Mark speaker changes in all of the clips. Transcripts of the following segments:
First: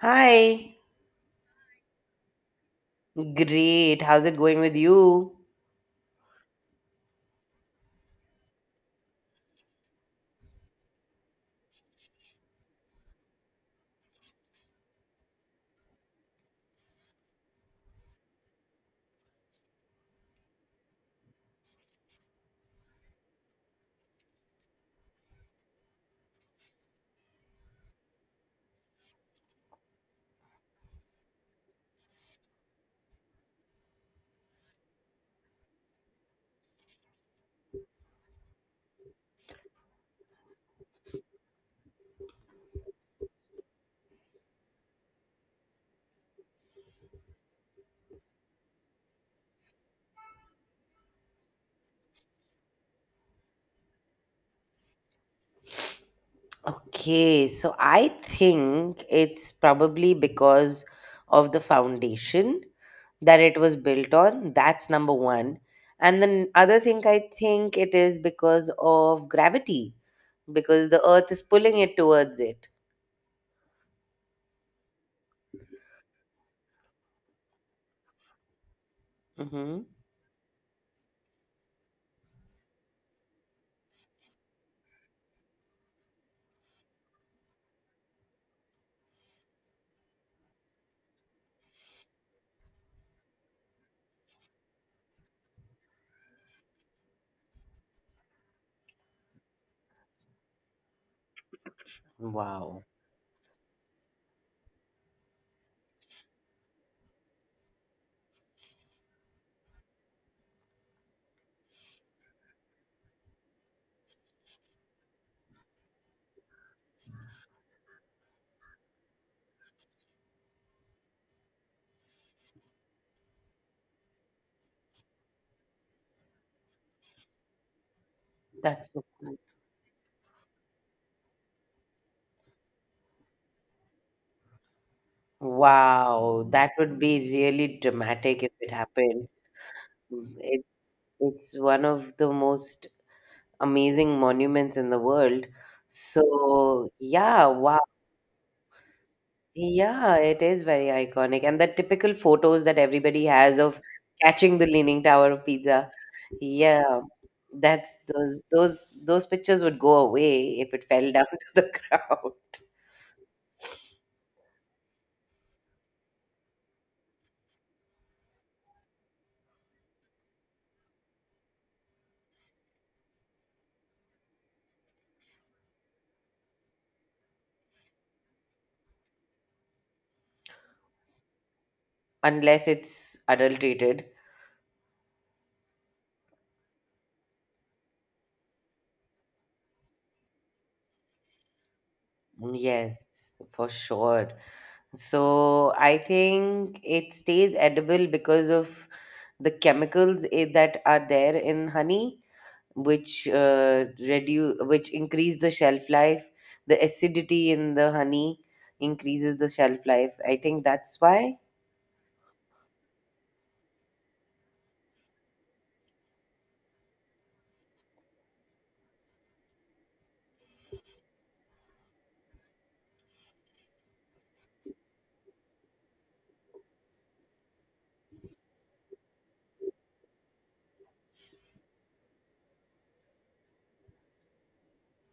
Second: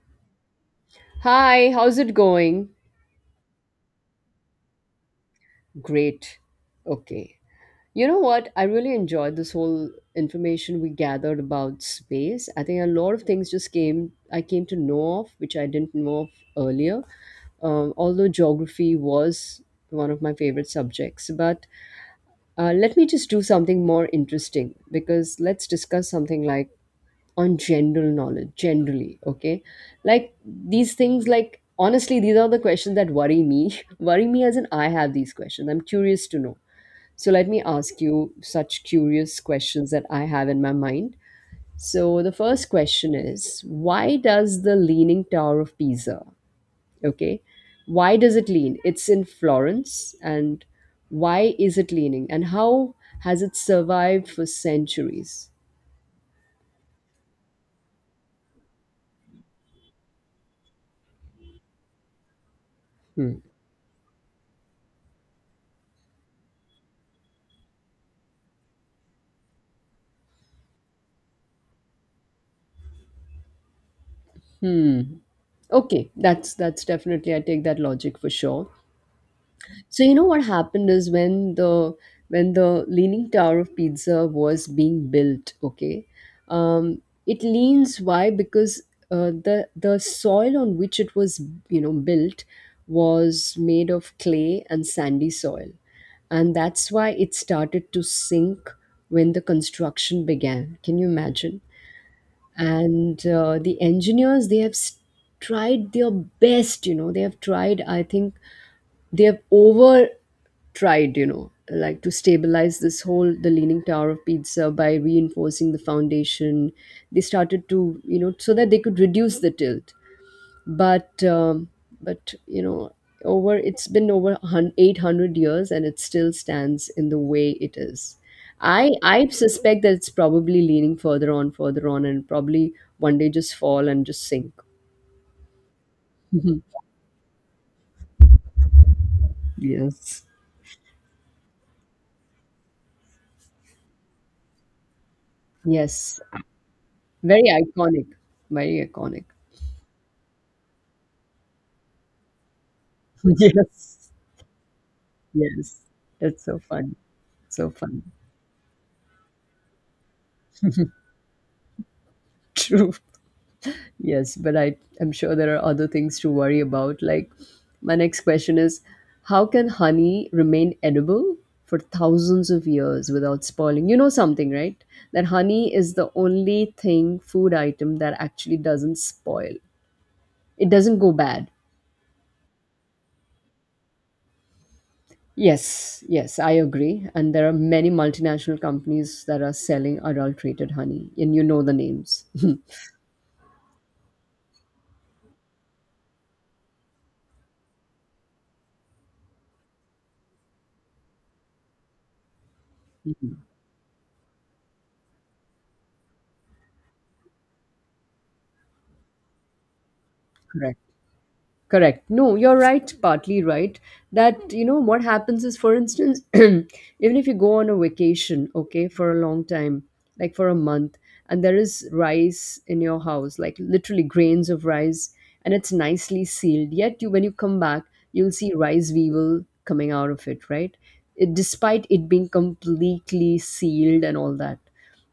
Speaker 1: Hi.
Speaker 2: Hi, how's it going?
Speaker 1: Great. How's it going with you?
Speaker 2: Great. Okay. You know what? I really enjoyed this whole information we gathered about space. I think a lot of things just I came to know of, which I didn't know of earlier. Although geography was one of my favorite subjects. But let me just do something more interesting, because let's discuss something like, on general knowledge generally. Okay, like, these things, like, honestly, these are the questions that worry me. Worry me as in, I have these questions, I'm curious to know. So let me ask you such curious questions that I have in my mind. So the first question is, why does the Leaning Tower of Pisa, okay, why does it lean? It's in Florence. And why is it leaning, and how has it survived for centuries?
Speaker 1: Okay, so I think it's probably because of the foundation that
Speaker 2: Hmm.
Speaker 1: it was built on. That's number one. And then other thing I think it is because of gravity, because the earth is pulling it towards it.
Speaker 2: Hmm. Okay, that's definitely, I take that logic for sure.
Speaker 1: Hmm.
Speaker 2: So you know what happened is, when the Leaning Tower of Pizza was being built, okay, um, it leans. Why? Because the soil on which it was built was made of clay and sandy soil, and that's why it started to sink when the construction began. Can you imagine?
Speaker 1: Wow.
Speaker 2: And the engineers, they have tried their best. They have tried, I think they have over tried like, to stabilize this whole, the Leaning Tower of Pizza, by reinforcing the foundation. They started to, so that they could reduce the tilt. But but you know over it's been over 800 years and it still stands in the way it is.
Speaker 1: That's
Speaker 2: i
Speaker 1: so
Speaker 2: i
Speaker 1: cool.
Speaker 2: suspect that it's probably leaning further on, further on, and probably one day just fall and just sink.
Speaker 1: Wow,
Speaker 2: Mhm.
Speaker 1: that would be really dramatic if it happened.
Speaker 2: Yes.
Speaker 1: Mm, it's one of the most amazing monuments in the world.
Speaker 2: Yes,
Speaker 1: So, yeah,
Speaker 2: very
Speaker 1: wow.
Speaker 2: iconic. Very iconic.
Speaker 1: Yeah, it is very iconic. And the typical photos that everybody has of
Speaker 2: Yes.
Speaker 1: catching the Leaning Tower of
Speaker 2: Yes,
Speaker 1: Pizza.
Speaker 2: that's so fun.
Speaker 1: Yeah,
Speaker 2: So
Speaker 1: that's
Speaker 2: fun.
Speaker 1: those pictures would go away if it fell down to the ground.
Speaker 2: True. Yes, but I am sure there are other things to worry about. Like, my next question is, how can honey remain edible for thousands of years without spoiling? You know something, right? That honey is the only thing, food item, that actually doesn't spoil, it doesn't go bad.
Speaker 1: Unless it's adulterated.
Speaker 2: Yes, yes, I agree. And there are many multinational companies that are selling adulterated honey, and you know the names.
Speaker 1: Yes, for sure. So I think it stays edible because of the that are there in honey which reduce which increase the shelf life, the acidity in the honey increases the shelf life, I think
Speaker 2: Correct.
Speaker 1: that's why.
Speaker 2: Correct. No, you're right, partly right. That, you know, what happens is, for instance, even if you go on a vacation, okay, for a long time, like, for a month, and there is rice in your house, like literally grains of rice, and it's nicely sealed. Yet, you, when you come back, you'll see rice weevil coming out of it, right? It, despite it being completely sealed and all that,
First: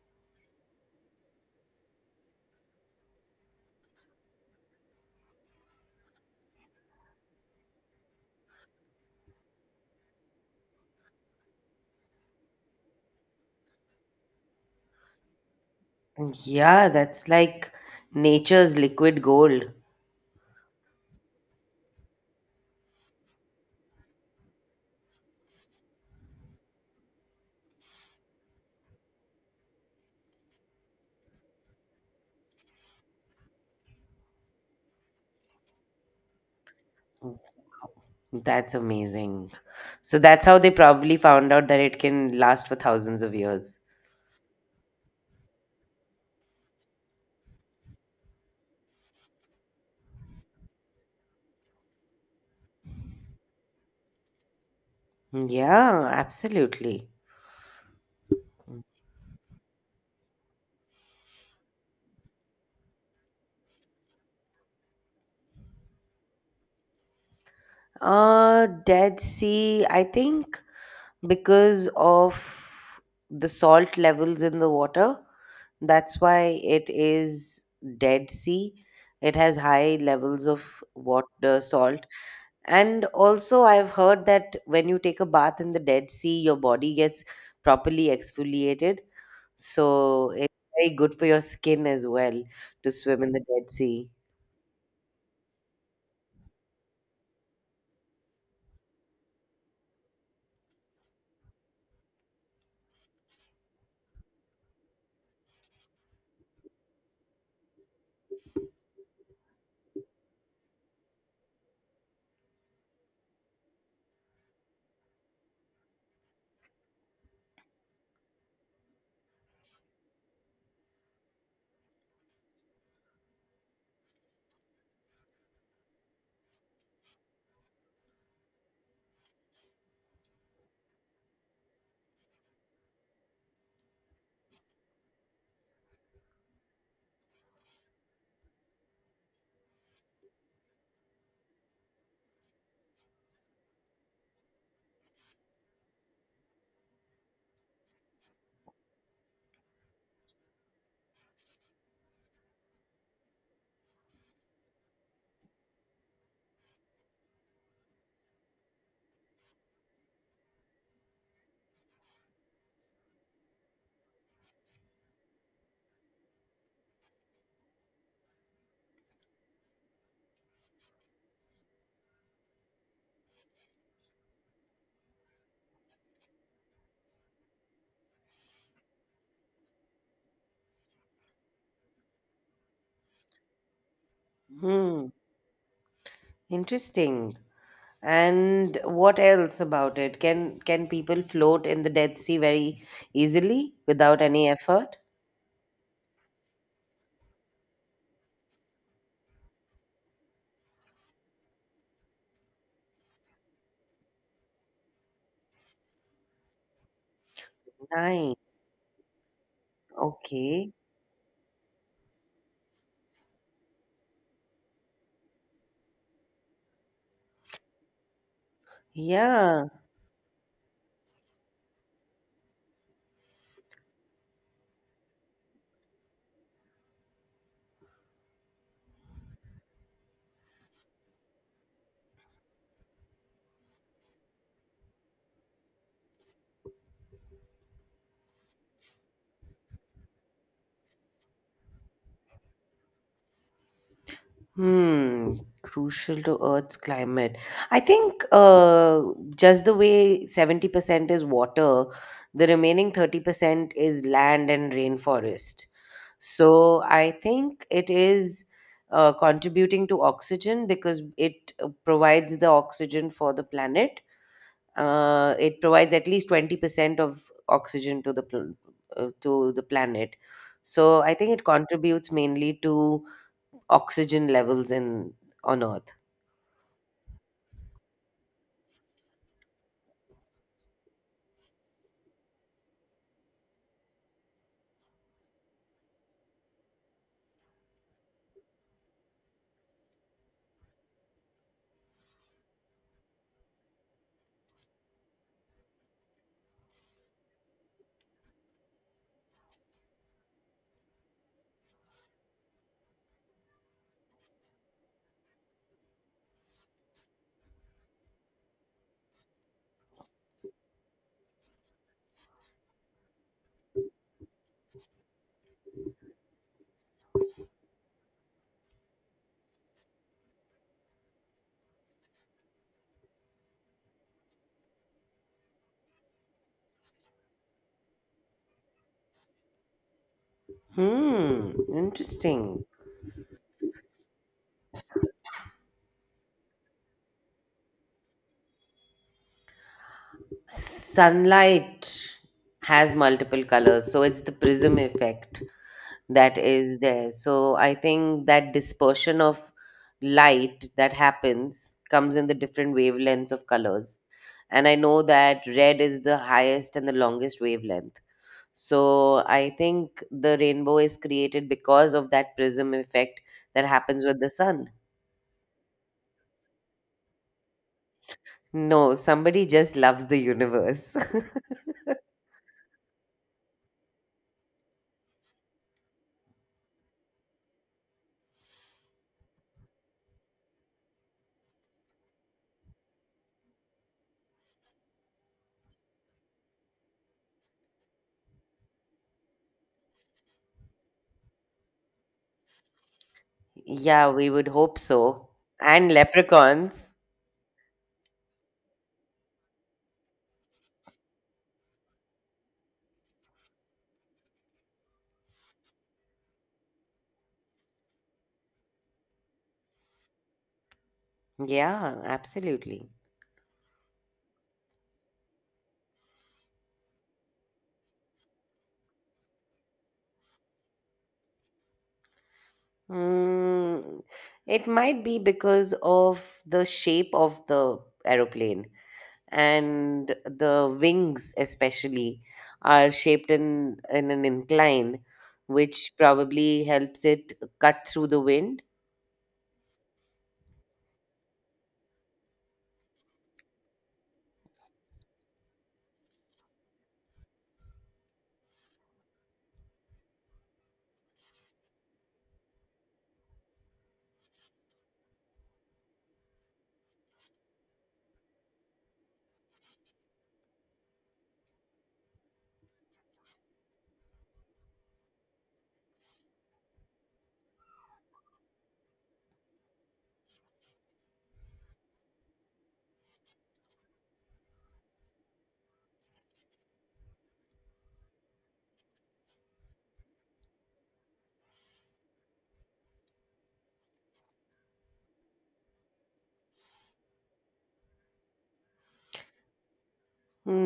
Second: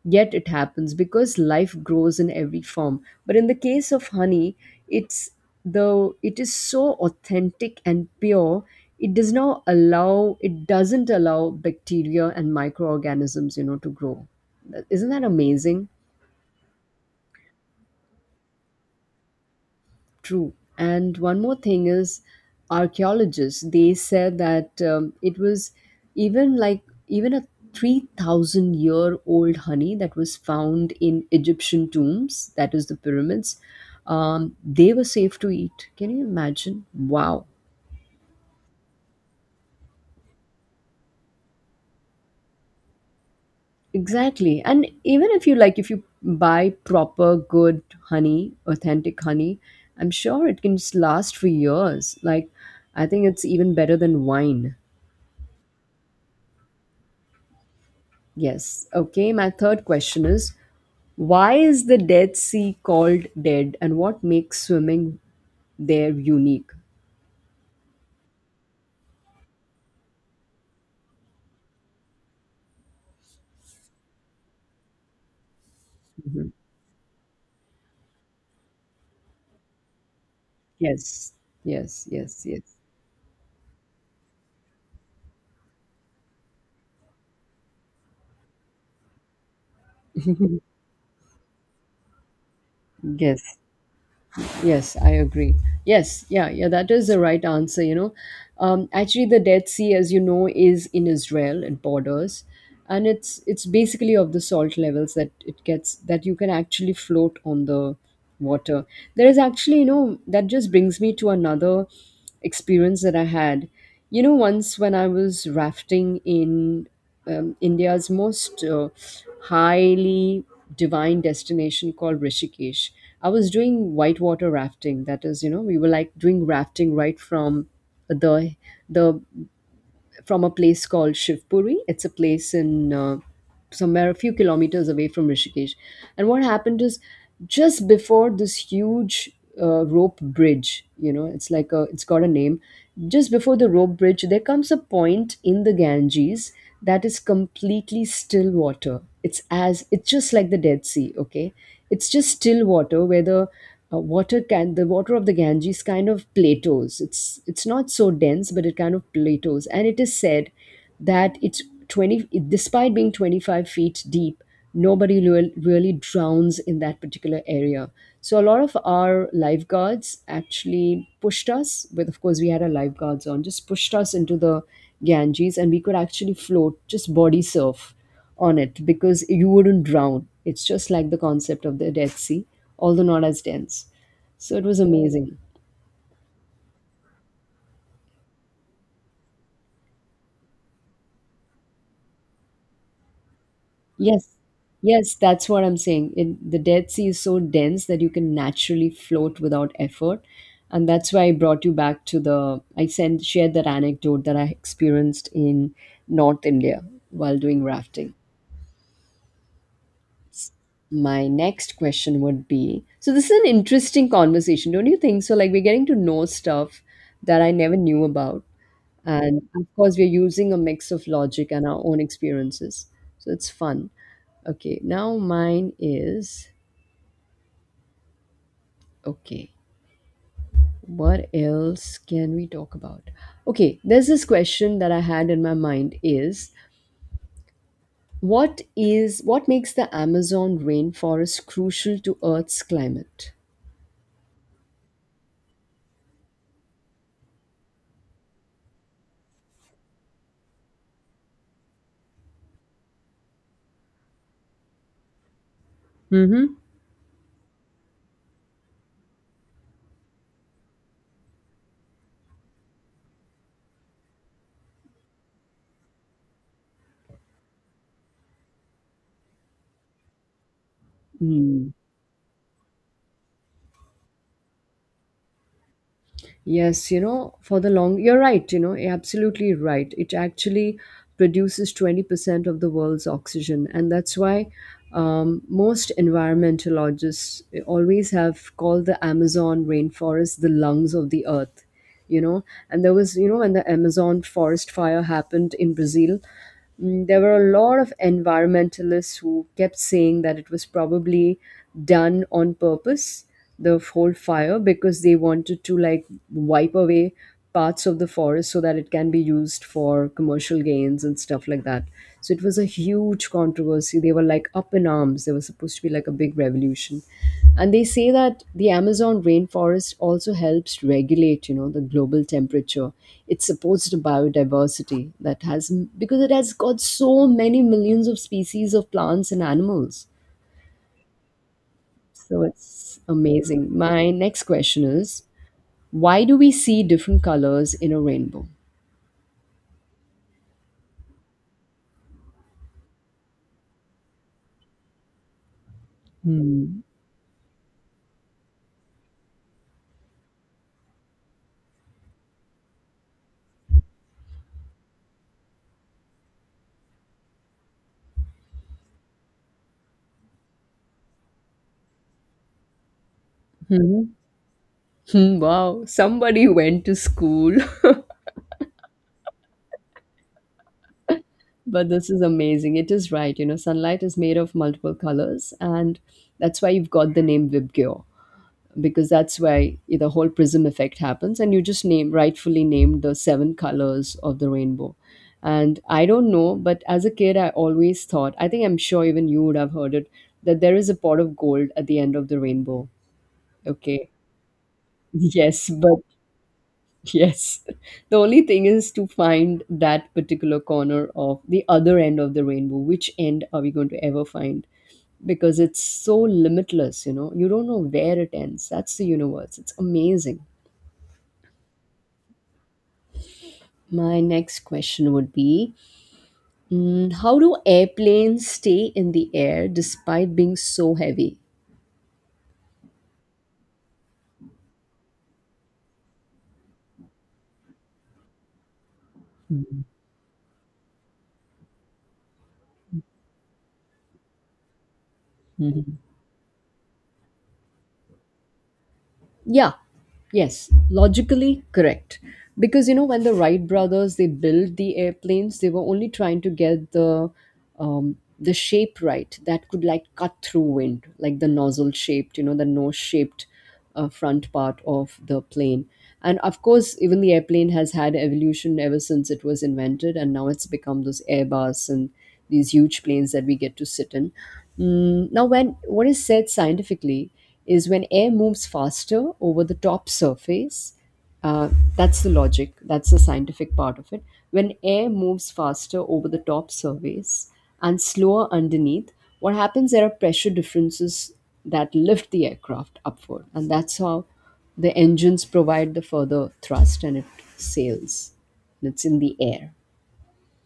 Speaker 2: yet it happens, because life grows in every form. But in the case of honey, it's it is so authentic and pure, it doesn't allow bacteria and microorganisms, you know, to grow. Isn't that amazing?
Speaker 1: Yeah, that's like nature's liquid gold.
Speaker 2: True. And one more thing is, archaeologists, they said that it was even like even a 3,000 year old honey that was found in Egyptian tombs, that is, the pyramids, they were safe to eat. Can you imagine? Wow.
Speaker 1: That's amazing. So that's how they probably found out that it can last for thousands of years.
Speaker 2: Exactly. And even if you like, if you buy proper, good honey, authentic honey, I'm sure it can just last for years. Like, I think it's even better than wine.
Speaker 1: Yeah, absolutely.
Speaker 2: Yes. Okay, my third question is, why is the Dead Sea called dead, and what makes swimming there unique?
Speaker 1: Dead Sea, I think, because of the salt levels in the water. That's
Speaker 2: Mhm.
Speaker 1: why it is Dead Sea. It has high levels of
Speaker 2: Yes.
Speaker 1: water, salt.
Speaker 2: Yes. Yes. Yes.
Speaker 1: And also, I've heard that when you take a bath in the Dead Sea, your body gets properly exfoliated. So it's very good for your skin as well to swim in the
Speaker 2: Yes.
Speaker 1: Dead Sea.
Speaker 2: Yes, I agree. Yes, yeah, yeah, that is the right answer, you know. Actually, the Dead Sea, as you know, is in Israel, it borders, and it's basically of the salt levels that it gets, that you can actually float on the water. There is actually, you know, that just brings me to another experience that I had. You know, once when I was rafting in India's most highly divine destination called Rishikesh. I was doing whitewater rafting. That is, you know, we were like doing rafting right from the the from a place called Shivpuri. It's a place in somewhere a few kilometers away from Rishikesh. And what happened is, just before this huge rope bridge, you know, it's got a name. Just before the rope bridge, there comes a point in the Ganges that is completely still water. It's just like the Dead Sea. Okay, it's just still water where the water of the Ganges kind of plateaus. It's not so dense, but it kind of plateaus, and it is said that it's 20. Despite being 25 feet deep, nobody really drowns in that particular area. So a lot of our lifeguards actually pushed us, with of course we had our lifeguards on, just pushed us into the Ganges, and we could actually float, just body surf on it, because you wouldn't drown. It's just like the concept of the Dead Sea, although not as dense. So it was
Speaker 1: Hmm.
Speaker 2: amazing.
Speaker 1: Interesting. And what else about it? Can people float in the Dead Sea very easily without
Speaker 2: Yes,
Speaker 1: any effort?
Speaker 2: yes, that's what I'm saying. In the Dead Sea is so dense that you can naturally float without effort, and that's why I brought you back to the. I sent shared that anecdote that I experienced in North India while doing rafting.
Speaker 1: Nice. Okay.
Speaker 2: My next question would be, so this is an interesting conversation, don't you think? So, like, we're getting to know stuff that I never knew about, and of
Speaker 1: Yeah.
Speaker 2: course we're using a mix of logic and our own experiences, so it's fun. Okay, now mine is. Okay, what else can we talk about? Okay, there's this question that I had in my mind is, what makes the Amazon rainforest crucial to Earth's climate?
Speaker 1: Hmm. Crucial to Earth's climate. I think just the way 70% is water, the remaining 30% is land and rainforest. So I think it is contributing to oxygen because it provides the oxygen for the planet. It provides at least 20% of oxygen to to the planet. So I think it
Speaker 2: Mm-hmm.
Speaker 1: contributes mainly to oxygen levels in on Earth.
Speaker 2: Yes, you know, you're right, you know, you're absolutely right. It actually produces 20% of the world's oxygen. And that's why most environmentalists, always have called the Amazon rainforest the lungs of the earth, you know. And there was, you know, when the Amazon forest fire happened in Brazil, there were a lot of environmentalists who kept saying that it was probably done on purpose, the whole fire, because they wanted to, like, wipe away parts of the forest so that it can be used for commercial gains and stuff like that. So it was a huge controversy. They were like up in arms. There was supposed to be like a big revolution. And they say that the Amazon rainforest also helps regulate, you know, the global temperature. It supports the biodiversity that has, because it has got so many millions of species of plants and animals.
Speaker 1: Hmm,
Speaker 2: So
Speaker 1: interesting.
Speaker 2: it's amazing. My next question is, why do we see different colors in a rainbow?
Speaker 1: Sunlight has multiple colors, so it's the prism effect that is
Speaker 2: Hmm.
Speaker 1: there. So I think that dispersion of light that happens comes in the different wavelengths of colors. And I know that red is the highest and the longest wavelength. So I think the rainbow is created because of that prism effect that happens
Speaker 2: Hmm.
Speaker 1: with the sun.
Speaker 2: Hmm. Wow, somebody went to school.
Speaker 1: No, somebody just loves the universe.
Speaker 2: But this is amazing. It is right. You know, sunlight is made of multiple colors, and that's why you've got the name Vibgyor, because that's why the whole prism effect happens. And you just name rightfully named the seven colors of the rainbow. And I don't know, but as a kid, I always thought, I think, I'm sure even you would have heard it, that there is a pot of gold at the end of the rainbow. Okay.
Speaker 1: Yeah, we would hope so.
Speaker 2: Yes,
Speaker 1: And
Speaker 2: but.
Speaker 1: leprechauns.
Speaker 2: Yes. The only thing is to find that particular corner of the other end of the rainbow. Which end are we going to ever find? Because it's so limitless, you know. You don't know where it ends. That's the universe. It's amazing.
Speaker 1: Yeah, absolutely.
Speaker 2: My next question would be, how do airplanes stay in the air despite being so heavy?
Speaker 1: Mm, it might be because of the shape of the aeroplane, and the wings especially are shaped in an incline which probably helps it cut through the wind.
Speaker 2: Yeah, yes, logically correct. Because you know, when the Wright brothers, they built the airplanes, they were only trying to get the shape right that could, like, cut through wind, like the nozzle shaped, you know, the nose shaped front part of the plane. And of course, even the airplane has had evolution ever since it was invented, and now it's become those Airbus and these huge planes that we get to sit in. Now, when what is said scientifically is, when air moves faster over the top surface, uh, that's the logic. That's the scientific part of it. When air moves faster over the top surface and slower underneath, what happens? There are pressure differences that lift the aircraft upward, and that's how the engines provide the further thrust, and it sails. And it's in the air.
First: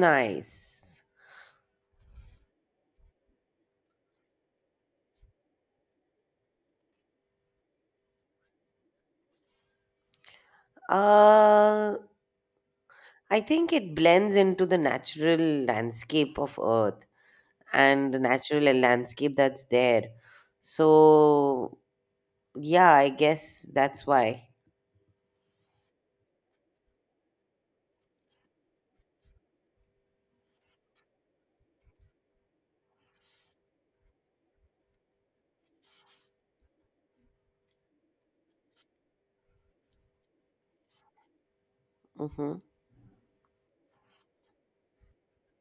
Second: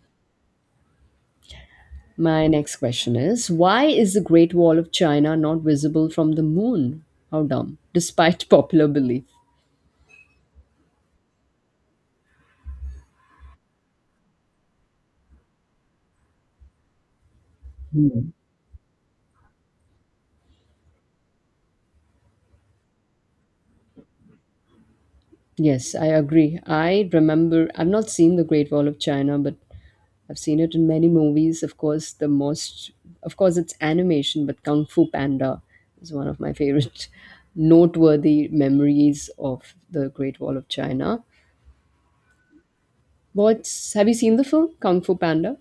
Speaker 1: Nice.
Speaker 2: My next question is, why is the Great Wall of China not visible from the moon? How dumb, despite popular belief.
Speaker 1: Uh, I think it blends into the natural landscape of Earth and
Speaker 2: Hmm.
Speaker 1: the natural landscape that's there. So, yeah, I guess that's why.
Speaker 2: Yes, I agree. I remember, I've not seen the Great Wall of China, but I've seen it in many movies. Of course, the most, of course, it's animation, but Kung Fu Panda is one of my favorite noteworthy memories of the Great Wall of China.
Speaker 1: Mm-hmm.
Speaker 2: Have you seen the film Kung Fu Panda?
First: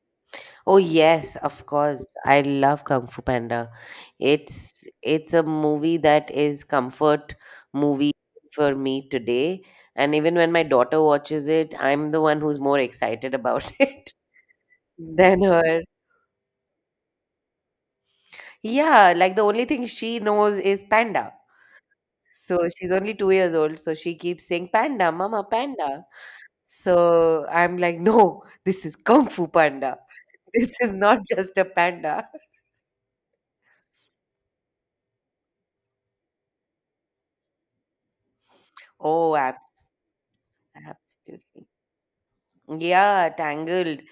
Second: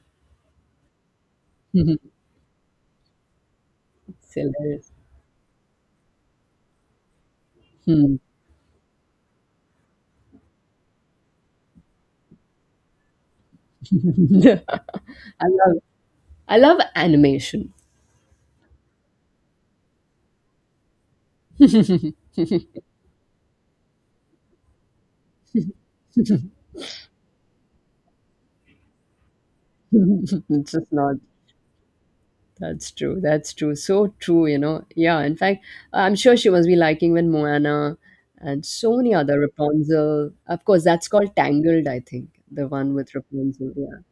Speaker 1: Oh yes, of course. I love Kung Fu Panda.
Speaker 2: It's
Speaker 1: It's
Speaker 2: hilarious.
Speaker 1: it's a movie that is comfort movie for me today. And even when my daughter watches it, I'm the one who's more excited about it
Speaker 2: Hmm.
Speaker 1: than
Speaker 2: I love
Speaker 1: her.
Speaker 2: I love animation.
Speaker 1: Yeah, like the only thing she knows is panda. So she's only 2 years old, so she keeps saying panda, mama, panda. So I'm like, no, this is Kung Fu Panda.
Speaker 2: It's
Speaker 1: This
Speaker 2: just
Speaker 1: is
Speaker 2: not.
Speaker 1: not just a panda.
Speaker 2: That's true. That's true. So true, Yeah, in fact, I'm sure she must be liking when Moana and so many
Speaker 1: Oh,
Speaker 2: other
Speaker 1: abs-
Speaker 2: Rapunzel. Of course, that's called
Speaker 1: absolutely.
Speaker 2: Tangled, I think. The one with
Speaker 1: Yeah,
Speaker 2: Rapunzel. Yeah.
Speaker 1: Tangled.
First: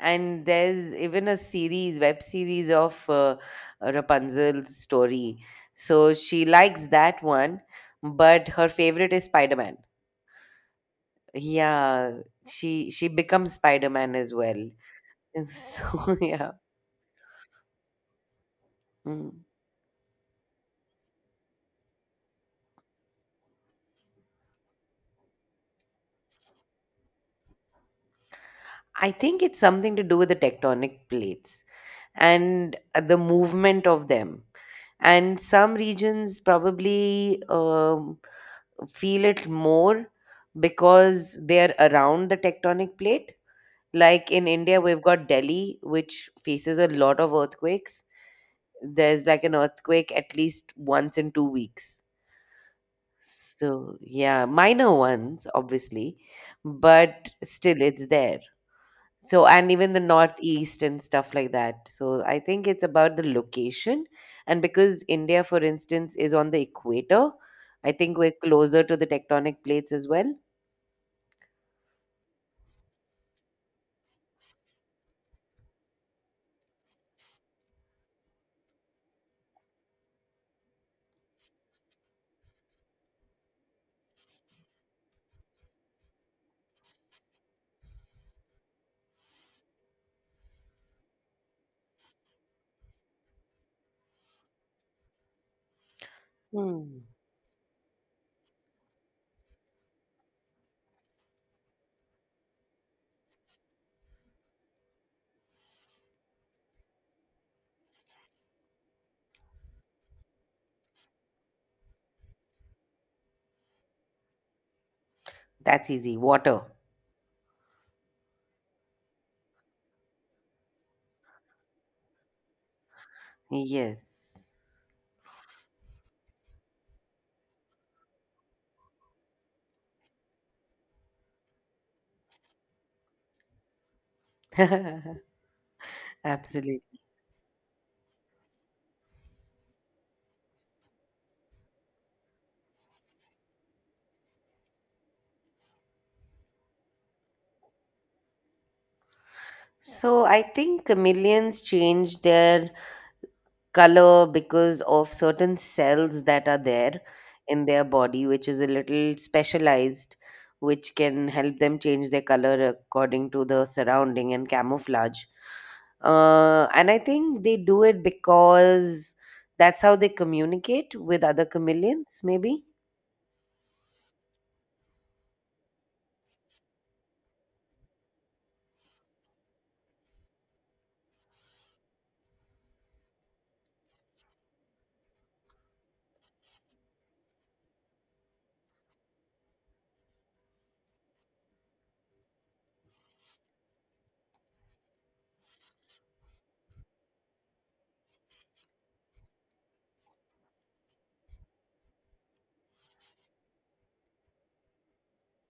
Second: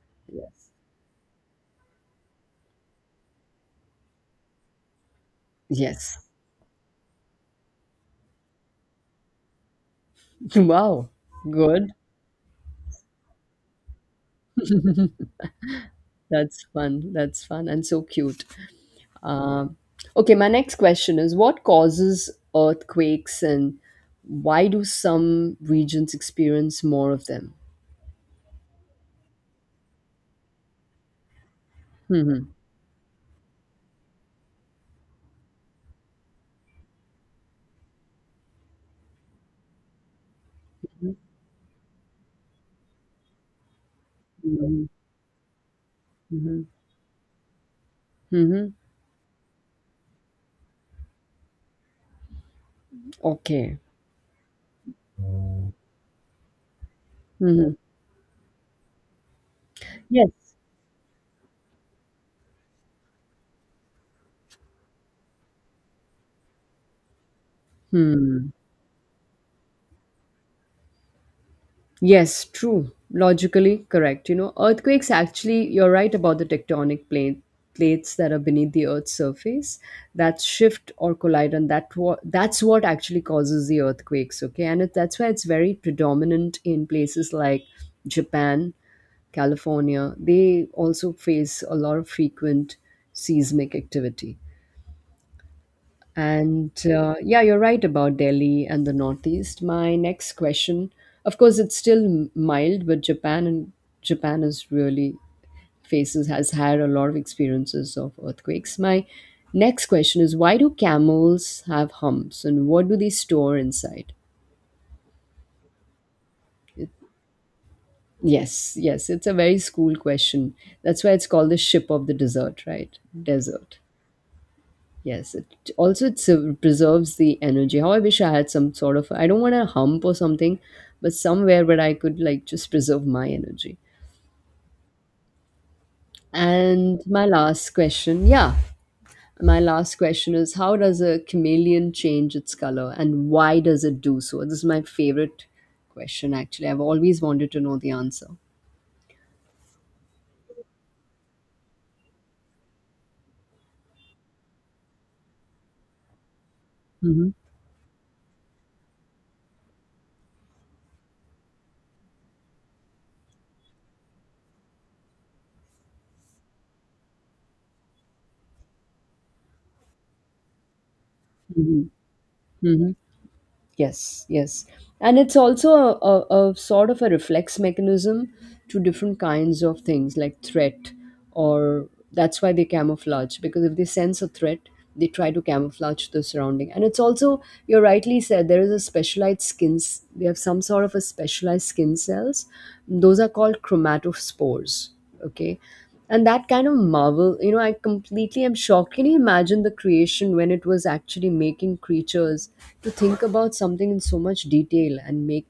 Speaker 1: And
Speaker 2: Yes.
Speaker 1: there's even a series, web series of Rapunzel's story. So
Speaker 2: Yes.
Speaker 1: she likes that one, but her favorite is Spider-Man.
Speaker 2: Wow. Good.
Speaker 1: Yeah, she becomes Spider-Man as well. And so yeah.
Speaker 2: That's fun. That's fun and so cute.
Speaker 1: Mm.
Speaker 2: Um, okay, my next question is, what causes earthquakes and why do some regions experience more of them?
Speaker 1: I think it's something to do with the tectonic plates
Speaker 2: Hmm.
Speaker 1: and the movement of them. And some regions probably um, feel it more because they're around the tectonic plate. Like in India,
Speaker 2: Mhm,
Speaker 1: we've got Delhi, which
Speaker 2: mhm,
Speaker 1: faces a lot of earthquakes.
Speaker 2: mhm.
Speaker 1: There's like an earthquake at least once in 2 weeks.
Speaker 2: Okay.
Speaker 1: So, yeah, minor ones, obviously, but
Speaker 2: Mhm.
Speaker 1: still it's there. So, and even the
Speaker 2: Yes.
Speaker 1: Northeast and stuff like that. So, I think it's about the location. And because India, for instance, is on the equator, I think we're
Speaker 2: Hmm.
Speaker 1: closer to the tectonic plates as well.
Speaker 2: Yes, true. Logically correct. You know, earthquakes actually, you're right about the tectonic plates that are beneath the Earth's surface that shift or collide, and that's what actually causes the earthquakes. Okay, and that's why it's very predominant in places like Japan, California. They also face a lot of frequent seismic activity. And
Speaker 1: Hmm.
Speaker 2: yeah, you're right about Delhi and the Northeast. My next question, of course, it's still mild, but Japan is really faces has had a lot of experiences of earthquakes. My next question is, why do camels have humps and what do they store inside?
Speaker 1: That's easy. Water.
Speaker 2: It- Yes, yes, it's a very school question. That's why it's called the ship of the desert, right? Desert.
Speaker 1: Yes.
Speaker 2: Yes, it also preserves the energy. How I wish I had some sort of, I don't want a hump or something, but somewhere where I could like just preserve my energy.
Speaker 1: Absolutely.
Speaker 2: And my last question, yeah, my last question is, how does a chameleon change its color and why does it do so? This is my favorite question actually. I've always wanted to know the answer.
Speaker 1: So I think chameleons change their color because of certain cells that are there
Speaker 2: Hmm.
Speaker 1: in their body, which is a little specialized, which can help them change their color according to the surrounding and camouflage. And I think they do it because that's how they communicate with other
Speaker 2: Hmm.
Speaker 1: chameleons, maybe.
Speaker 2: Hmm. Yes, yes. And it's also a sort of a reflex mechanism to different kinds of things like threat, or that's why they camouflage, because if they sense a threat, they try to camouflage the surrounding. And it's also, you rightly said, there is a specialized skins. They have some sort of a specialized skin cells. Those are called chromatophores. Okay, and that kind of marvel, you know, I completely am shocked. Can you imagine the creation when it was actually making creatures to think about something in so much detail and make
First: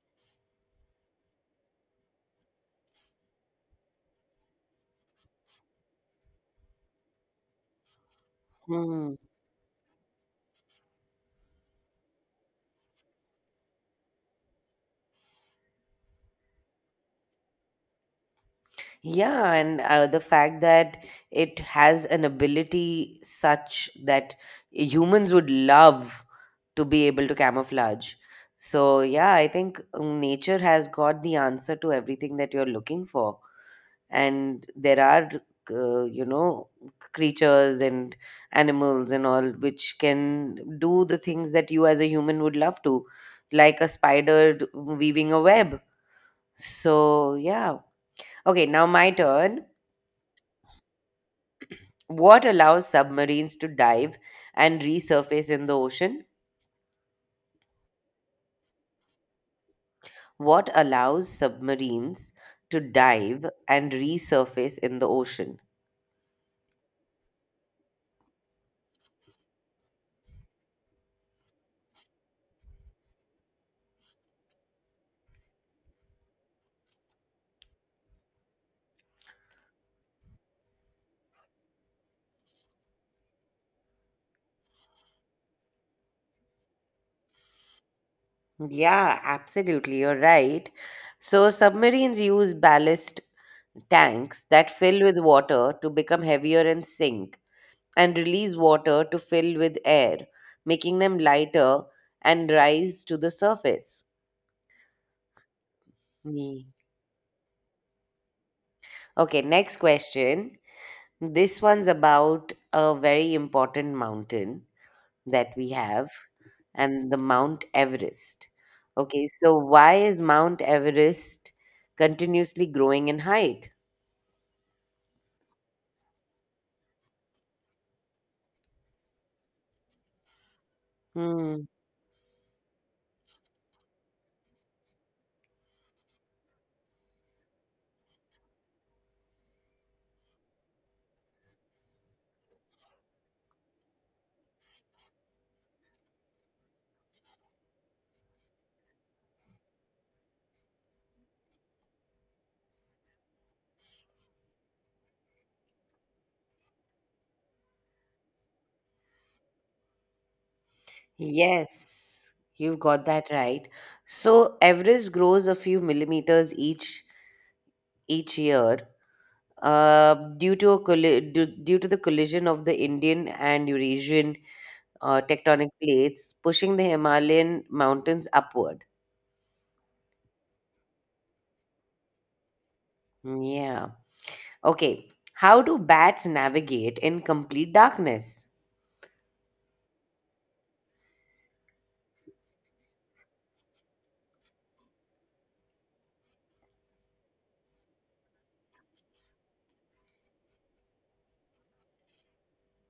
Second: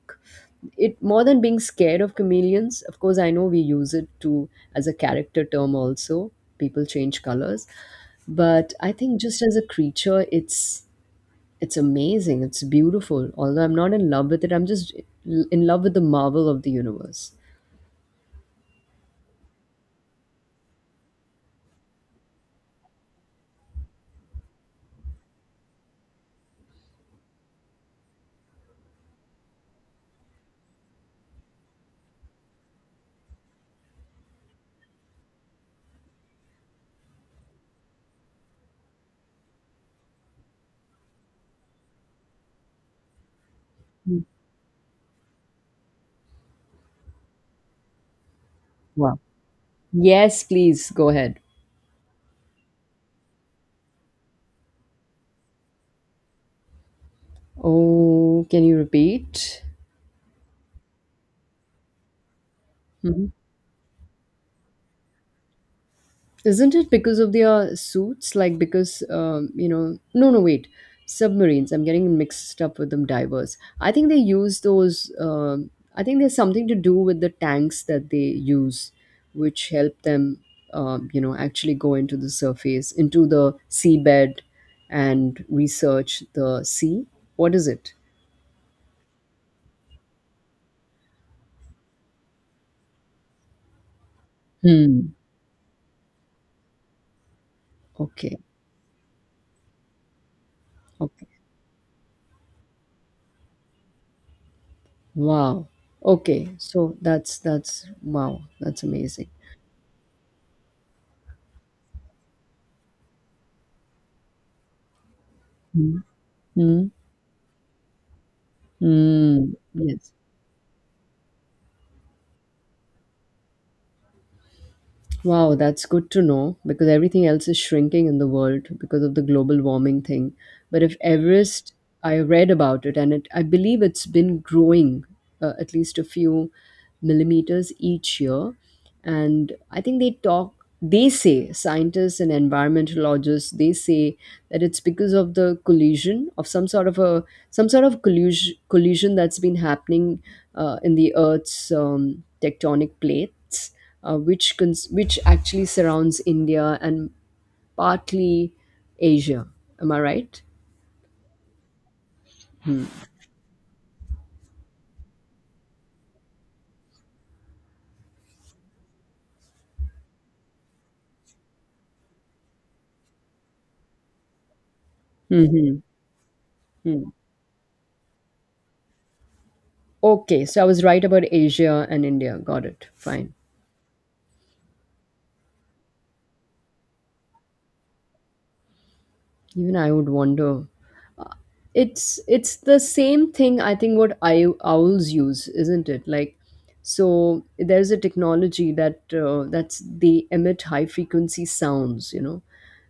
Speaker 2: it more than being scared of chameleons? Of course, I know we use it to as a character term also, people change colors, but I think just as a creature, it's amazing, it's beautiful, although I'm not in love with it. I'm just in love with the marvel of the universe.
Speaker 1: Yeah, and the fact that it has an ability such that humans would love to be able to camouflage. So, yeah, I think nature has got the answer to everything that you're looking for. And there are, uh, you know, creatures and animals and all which can do the things that you as a human would love to, like a spider weaving a web. So, yeah. Okay, now my
Speaker 2: Wow.
Speaker 1: turn.
Speaker 2: Yes, please go ahead.
Speaker 1: What allows submarines to dive and resurface in the ocean?
Speaker 2: Oh, can you repeat?
Speaker 1: What allows submarines to
Speaker 2: Mhm.
Speaker 1: dive and resurface in the ocean?
Speaker 2: Isn't it because of their suits? Like because? No, no, wait. Submarines. I'm getting mixed up with them. Divers. I think they use those. I think there's something to do with the tanks that they use, which help them, actually go into the surface, into the seabed, and research the sea. What is it?
Speaker 1: Yeah, absolutely. You're right. So, submarines use ballast tanks that fill
Speaker 2: Hmm.
Speaker 1: with water to become heavier and sink, and
Speaker 2: Okay.
Speaker 1: release water to fill with air, making them lighter and rise to the surface.
Speaker 2: Wow. Okay.
Speaker 1: Ye-
Speaker 2: So that's wow. That's amazing.
Speaker 1: Okay, next question. This one's about a very important mountain that we
Speaker 2: Mm.
Speaker 1: have,
Speaker 2: Mm.
Speaker 1: and the Mount Everest. Okay,
Speaker 2: Mm.
Speaker 1: so why
Speaker 2: Yes.
Speaker 1: is Mount Everest continuously growing in height?
Speaker 2: Wow, that's good to know because everything else is shrinking in the world because of the global warming thing. But if
Speaker 1: Hmm.
Speaker 2: Everest, I read about it and it, I believe it's been growing at least a few millimeters each year. And I think they talk, they say, scientists and environmentologists, they say that it's because of the collision of some sort of a some sort of collusion, collision that's been happening in the Earth's tectonic plates, which actually surrounds India and partly Asia. Am I right?
Speaker 1: Yes, you've got that right. So Everest grows a few millimeters each year, due to the collision of the Indian and Eurasian tectonic
Speaker 2: Mm-hmm.
Speaker 1: plates, pushing the Himalayan mountains upward.
Speaker 2: Okay, so I was right about Asia and India. Got it. Fine.
Speaker 1: Hmm, yeah. Okay, how do bats navigate in complete darkness?
Speaker 2: Even I would wonder, it's the same thing. I think what I, owls use, isn't it? Like so there's a technology that that's they emit high frequency sounds, you know,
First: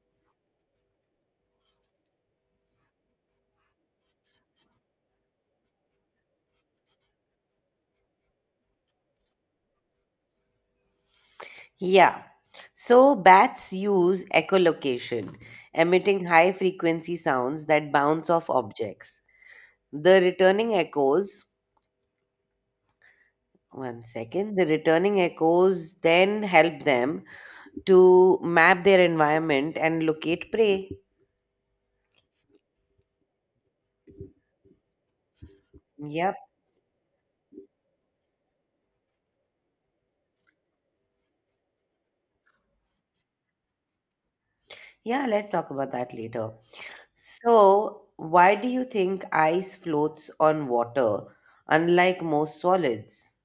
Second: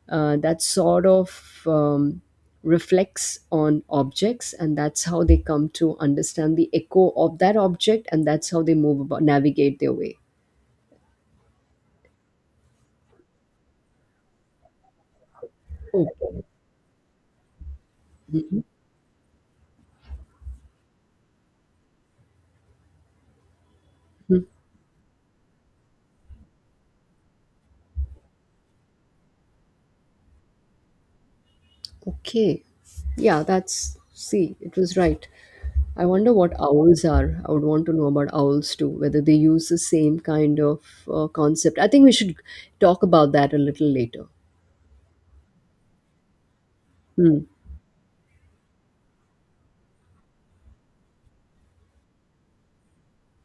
Speaker 2: that sort of reflects on objects, and that's how they come to understand the echo of that object, and that's how they move about, navigate their way.
Speaker 1: Yeah. So bats use echolocation, emitting
Speaker 2: Okay.
Speaker 1: high frequency sounds that bounce off
Speaker 2: Mhm.
Speaker 1: objects. The returning echoes, one second, the returning echoes then help them to map their environment and locate prey.
Speaker 2: Okay. Yeah, that's see, it was right. I wonder
Speaker 1: Yep.
Speaker 2: what owls are. I would want to know about owls too, whether they use the same kind of concept. I think we should talk about that a little later.
Speaker 1: Yeah, let's talk about that later.
Speaker 2: Hmm.
Speaker 1: So, why do you think ice floats on water, unlike most solids?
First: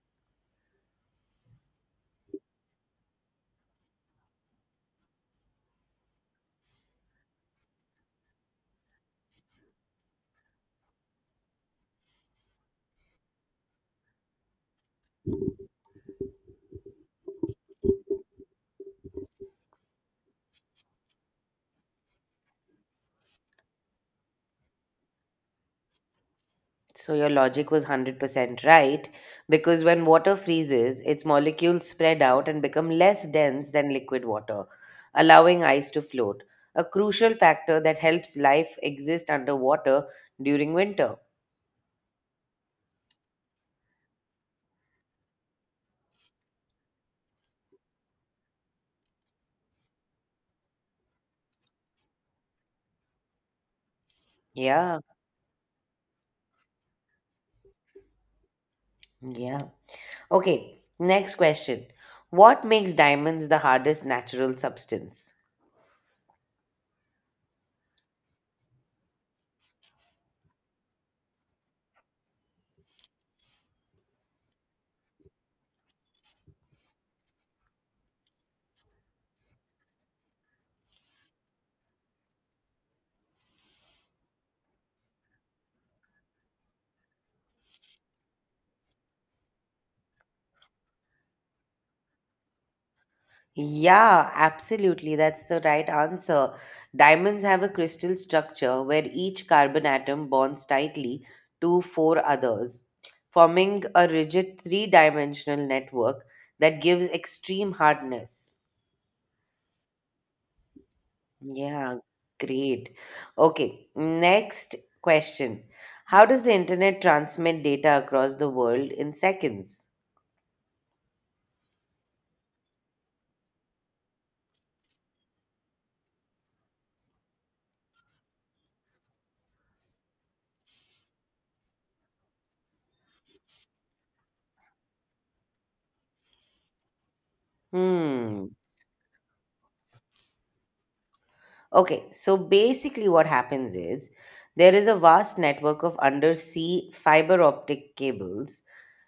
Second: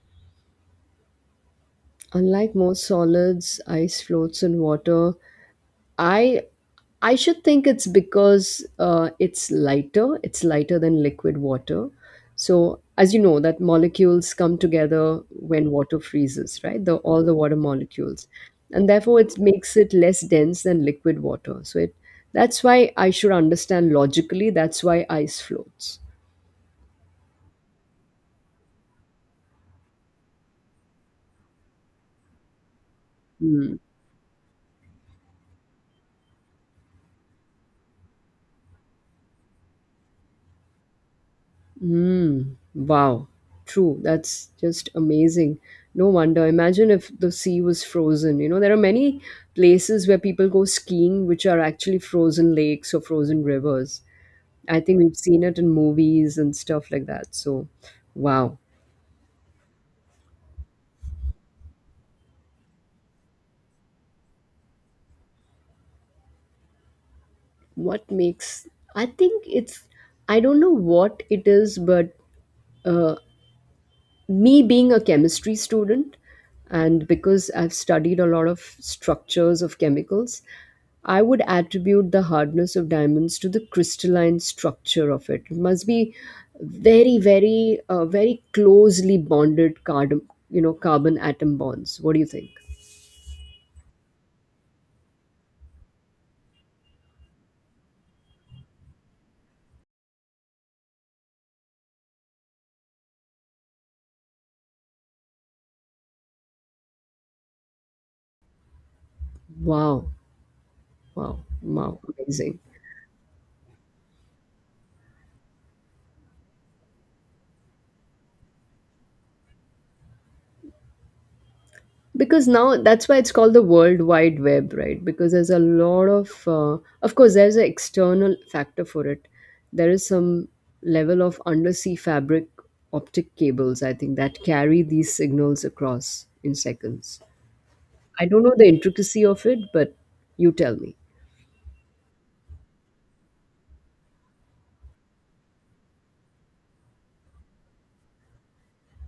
Speaker 2: Unlike most solids, ice floats in water. I I should think it's because it's lighter. It's lighter than liquid water. So as you know, that molecules come together when water freezes, right? The all the water molecules, and therefore it makes it less dense than liquid water. So it that's why I should understand logically. That's why ice floats.
Speaker 1: So your logic was 100% right because when water freezes, its molecules spread out and become less dense
Speaker 2: Hmm.
Speaker 1: than liquid water, allowing ice to float, a crucial factor that helps life exist underwater during winter.
Speaker 2: Mm, wow. True. That's just amazing. No wonder. Imagine if the sea was frozen. You know, there are many places where people go skiing which are actually frozen lakes or frozen rivers. I think
Speaker 1: Yeah,
Speaker 2: we've seen it in movies and stuff like that. So, wow.
Speaker 1: yeah. Okay, next question. What makes diamonds the hardest natural substance?
Speaker 2: What makes. I think it's. I don't know what it is, but. Uh, me being a chemistry student, and because I've studied a lot of structures of chemicals, I would attribute the hardness of diamonds to the crystalline structure of it. It must be very closely bonded carbon, you know, carbon atom bonds. What do you think?
Speaker 1: Yeah, absolutely. That's the right answer. Diamonds have a crystal structure where each carbon atom bonds tightly to four others, forming a rigid three dimensional network that gives extreme hardness.
Speaker 2: Wow, wow,
Speaker 1: Yeah,
Speaker 2: wow, amazing.
Speaker 1: great. Okay, next question. How does the internet transmit data across the world in seconds?
Speaker 2: Because now that's why it's called the world wide web, right? Because there's a lot of course there's an external factor for it. There is some level of undersea fabric optic cables, I think, that carry these signals across in seconds. I don't
Speaker 1: Hmm.
Speaker 2: know the intricacy of it, but you tell me.
Speaker 1: Okay, so basically, what happens is there is a vast network of undersea fiber optic cables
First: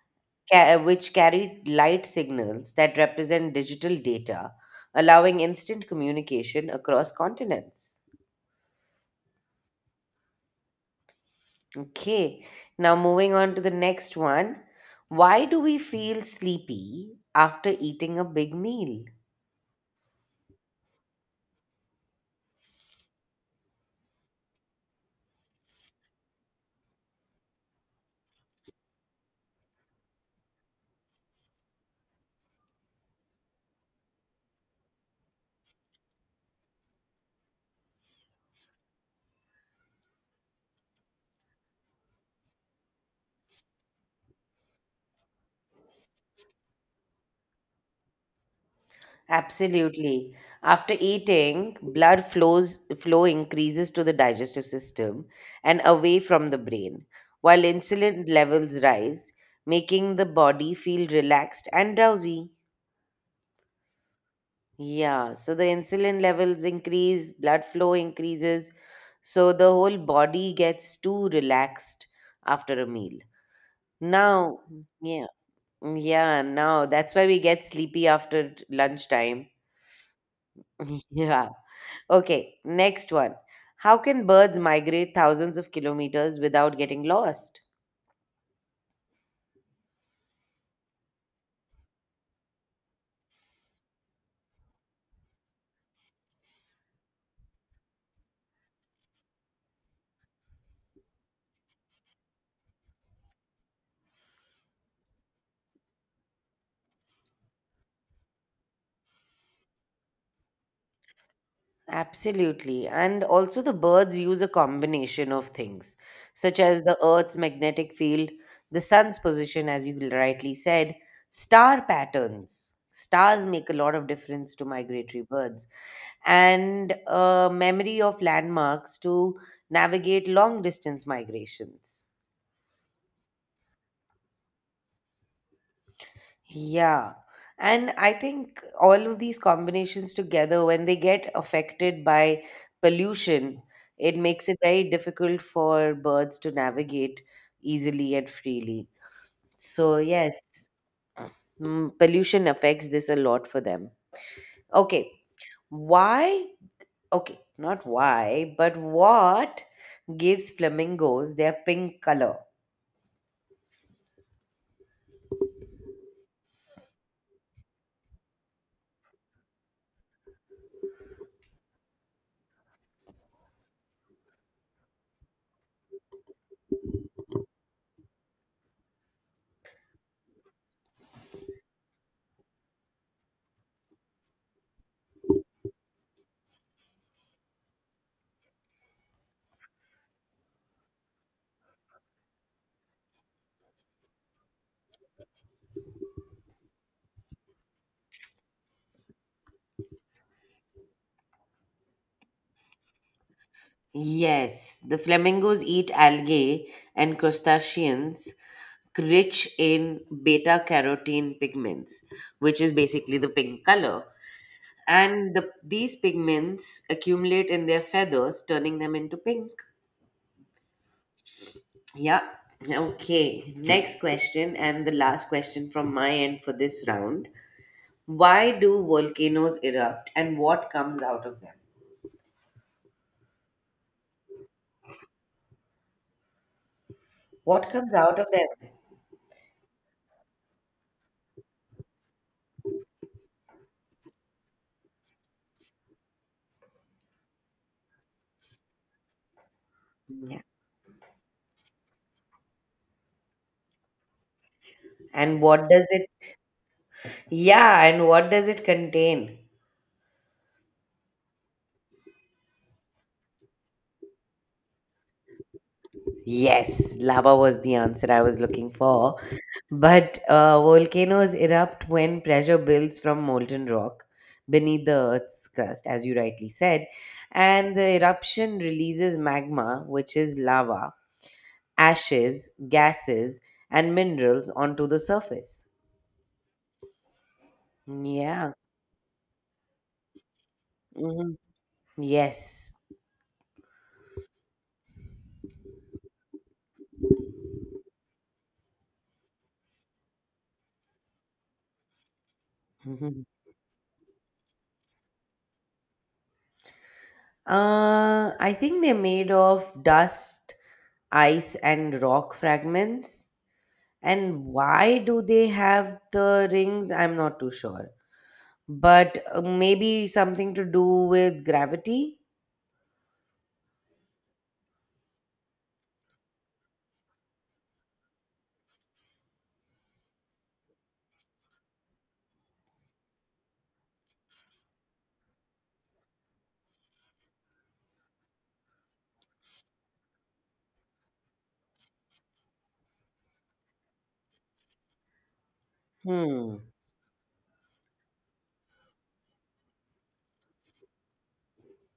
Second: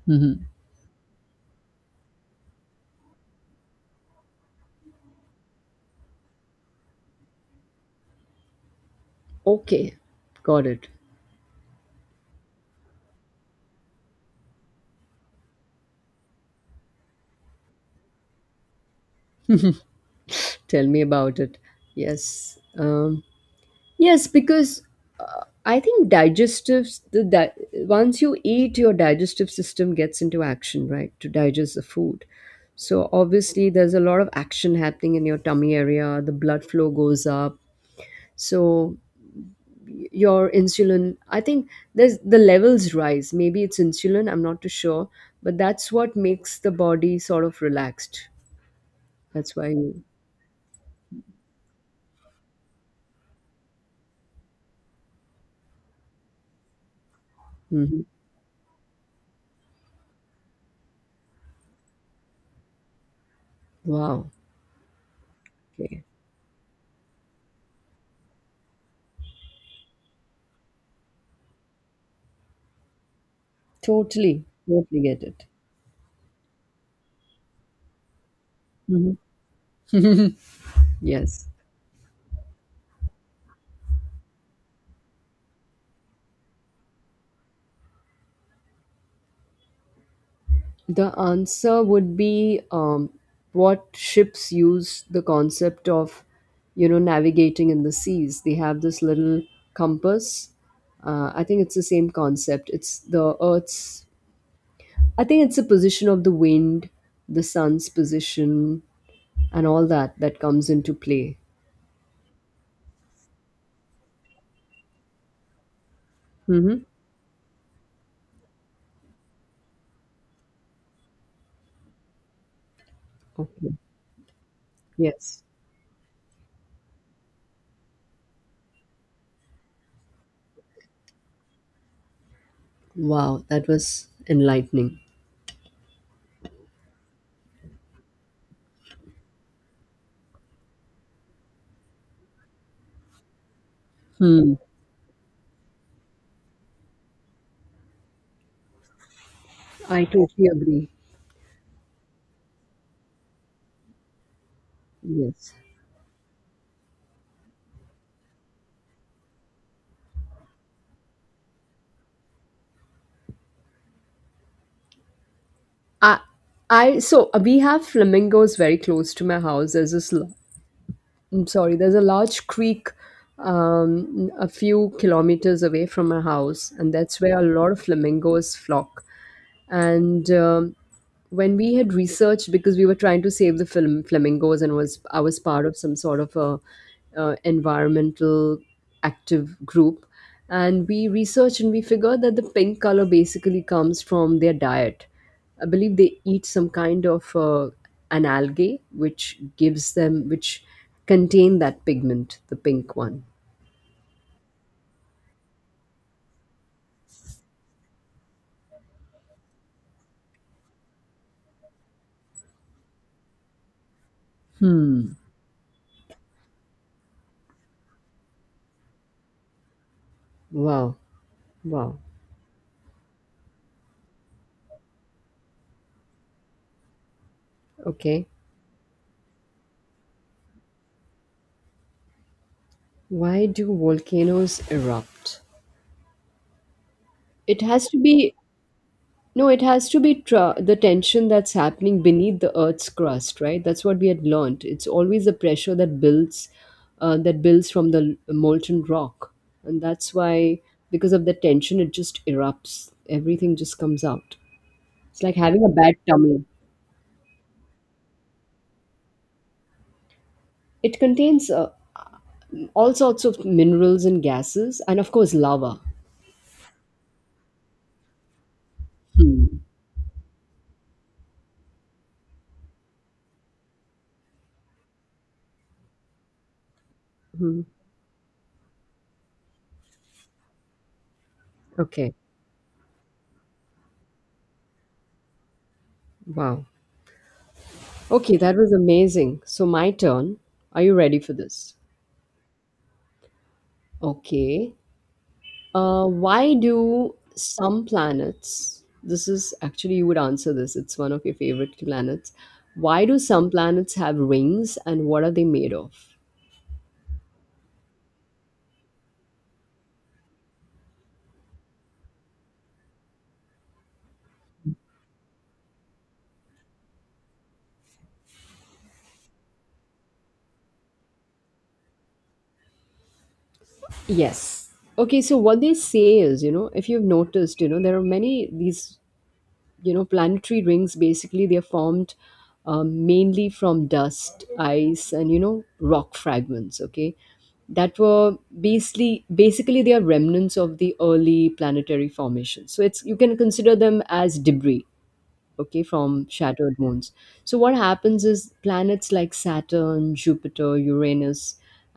Speaker 2: Hmm.
Speaker 1: which carry light signals that represent digital data, allowing instant communication across continents.
Speaker 2: Okay, got it.
Speaker 1: Okay, now moving on to the next one. Why do we feel sleepy after eating a big meal?
Speaker 2: Tell me about it. Yes. um, yes, because I think once you eat, your digestive system gets into action, right, to digest the food. So obviously, there's a lot of action happening in your tummy area. The blood flow goes up. So your insulin, I think, there's the levels rise. Maybe it's insulin. I'm not too sure, but that's what makes the body sort of relaxed. That's why you.
Speaker 1: Absolutely. After eating, blood flow increases to the digestive system and away from the brain, while
Speaker 2: Mhm.
Speaker 1: insulin levels rise, making the body feel relaxed and drowsy.
Speaker 2: Wow.
Speaker 1: Yeah, so the
Speaker 2: Okay.
Speaker 1: insulin levels increase, blood flow increases, so the whole body gets too relaxed after a meal.
Speaker 2: Totally.
Speaker 1: Now,
Speaker 2: Totally get
Speaker 1: yeah,
Speaker 2: it.
Speaker 1: yeah, now that's why we get sleepy after
Speaker 2: Hmm.
Speaker 1: lunchtime.
Speaker 2: Yes.
Speaker 1: Yeah. Okay, next one. How can birds migrate thousands of kilometers without getting lost?
Speaker 2: The answer would be what ships use, the concept of, you know, navigating in the seas. They have this little compass. I think it's the same concept. It's the Earth's, I think it's the position of the wind, the sun's position, and all that that comes into play.
Speaker 1: Absolutely. And also, the birds use a combination of things, such as
Speaker 2: Mm-hmm.
Speaker 1: the Earth's magnetic field, the sun's position, as you rightly said, star patterns. Stars make a
Speaker 2: Okay.
Speaker 1: lot of difference to migratory
Speaker 2: Yes.
Speaker 1: birds, and memory of landmarks to navigate long distance migrations.
Speaker 2: Wow, that was enlightening.
Speaker 1: Yeah. And I think all of these combinations together, when they get affected by pollution, it makes
Speaker 2: Hmm.
Speaker 1: it very difficult for birds to navigate easily and freely. So,
Speaker 2: I
Speaker 1: yes,
Speaker 2: totally agree.
Speaker 1: mm, pollution affects this a lot for them. Okay.
Speaker 2: Yes.
Speaker 1: Why? Okay, not why, but What gives flamingos their pink color?
Speaker 2: I, I so we have flamingos very close to my house. There's this, I'm sorry, there's a large creek, a few kilometers away from my house, and that's where a lot of flamingos flock. And when we had researched because we were trying to save the film flamingos, and was I was part of some sort of a environmental active group, and we researched and we figured that the pink color basically comes from their diet. I believe they eat some kind of an algae which gives them, which contain that pigment, the pink one.
Speaker 1: Yes, the flamingos eat algae and crustaceans rich in beta carotene pigments, which is basically the pink color.
Speaker 2: Hmm.
Speaker 1: And these pigments accumulate in their feathers, turning them into pink.
Speaker 2: Wow, wow.
Speaker 1: Yeah. Okay. Next question, and the last question from my end for this round.
Speaker 2: Okay,
Speaker 1: Why do volcanoes erupt and what comes out of them?
Speaker 2: why do volcanoes erupt? It
Speaker 1: What
Speaker 2: has
Speaker 1: comes
Speaker 2: to
Speaker 1: out of
Speaker 2: be,
Speaker 1: them?
Speaker 2: no, it has to be the tension that's happening beneath the Earth's crust, right? That's what we had learned. It's always the pressure that builds from the molten rock, and that's
Speaker 1: Yeah.
Speaker 2: why because of the tension, it just erupts. Everything just comes out. It's like
Speaker 1: And
Speaker 2: having
Speaker 1: what
Speaker 2: a
Speaker 1: does
Speaker 2: bad
Speaker 1: it
Speaker 2: tummy.
Speaker 1: Yeah, and what does it contain?
Speaker 2: It contains all sorts of minerals and gases, and of course, lava.
Speaker 1: Yes, lava was the answer I was looking for.
Speaker 2: Hmm.
Speaker 1: But volcanoes erupt when pressure builds from molten rock beneath the Earth's crust, as you rightly said.
Speaker 2: Hmm.
Speaker 1: And the eruption releases magma, which is lava,
Speaker 2: Okay.
Speaker 1: ashes, gases, and minerals onto the surface.
Speaker 2: Wow. Okay,
Speaker 1: Yeah.
Speaker 2: that was amazing. So my turn. Are you ready for
Speaker 1: Mhm.
Speaker 2: this?
Speaker 1: Yes.
Speaker 2: Okay. Why do some planets, this is actually, you would answer this, it's one of your favorite planets. Why do
Speaker 1: Mhm.
Speaker 2: some planets have rings and what are they made of?
Speaker 1: I think they're made of dust, ice and rock fragments. And why do they have the rings? I'm not too sure. But maybe something to do with gravity?
Speaker 2: Yes. Okay, so what they say is, you know, if you've noticed, you know, there are many these, you know, planetary rings basically, they're formed mainly from dust, ice and you know rock fragments. Okay, that were basically they are remnants of the early planetary formation. So it's, you can consider them as debris, okay, from
Speaker 1: Hmm.
Speaker 2: shattered moons. So what happens is planets like Saturn, Jupiter, Uranus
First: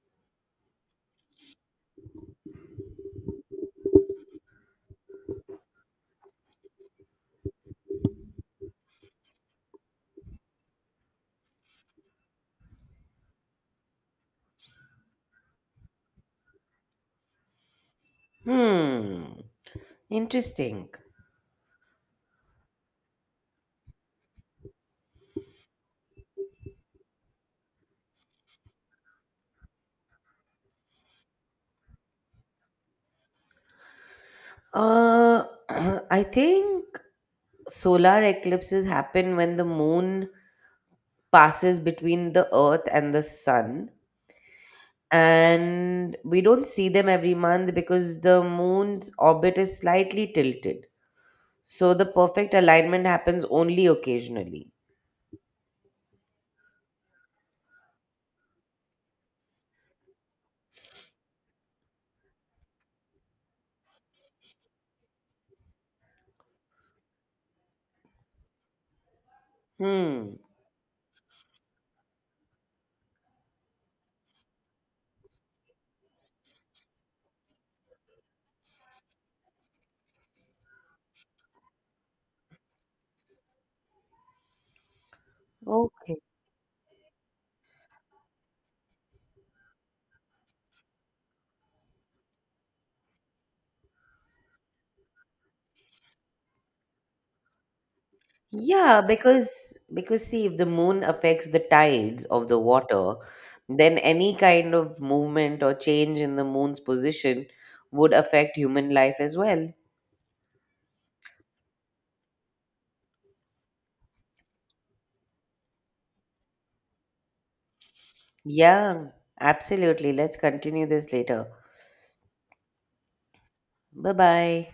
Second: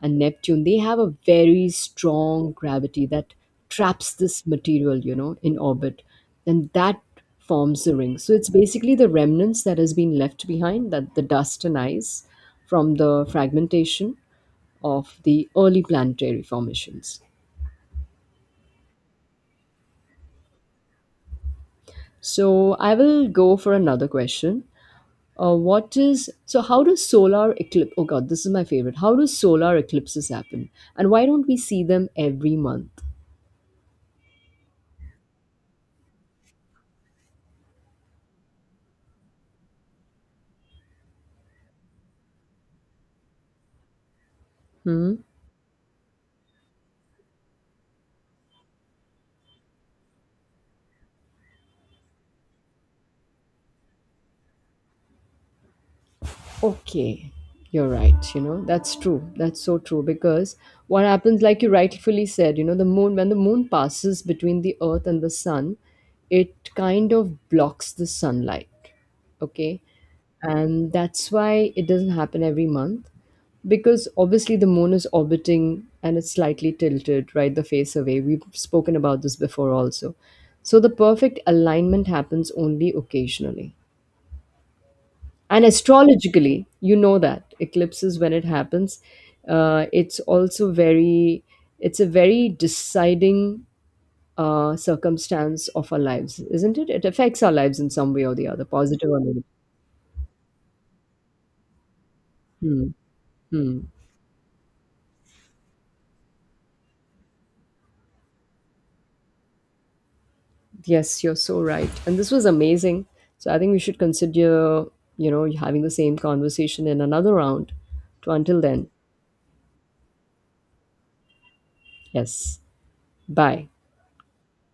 Speaker 2: and Neptune, they have a very strong gravity that traps this material, you know, in orbit, and that forms the ring. So it's basically the remnants that has been left behind, that the dust and ice from the fragmentation of the early planetary formations.
Speaker 1: Hmm. Interesting.
Speaker 2: So I will go for another question. What is so? How does solar eclipse? Oh God, this is my favorite. How do solar eclipses happen, and why don't we see them every month?
Speaker 1: Uh, I think solar eclipses happen when the moon passes between the earth and the sun.
Speaker 2: Hmm.
Speaker 1: And we don't see them every month because the moon's orbit is slightly tilted. So the perfect alignment happens only occasionally.
Speaker 2: Okay, you're right. You know that's true. That's so true because what happens, like you rightfully said, you know the moon, when the moon passes between the Earth and the sun, it kind of blocks the sunlight, okay,
Speaker 1: Hmm.
Speaker 2: and that's why it doesn't happen every month. Because obviously the moon is orbiting and it's slightly tilted, right, the face away. We've spoken about this before also. So the perfect alignment happens only occasionally. And
Speaker 1: Okay.
Speaker 2: astrologically, you know, that eclipses, when it happens, it's also very, it's a very deciding circumstance of our lives, isn't it? It affects our lives in some way or the other,
Speaker 1: Yeah,
Speaker 2: positive or negative.
Speaker 1: because see, if the moon affects the tides of the
Speaker 2: Hmm.
Speaker 1: water,
Speaker 2: Hmm.
Speaker 1: then any kind of movement or change in the moon's position would affect human life as well.
Speaker 2: Yes, you're so right. And this was amazing. So I think we should consider, you know, having the same conversation in another round. So until then,
Speaker 1: Yeah, absolutely. Let's continue this later.
Speaker 2: yes. Bye.
Speaker 1: Bye bye.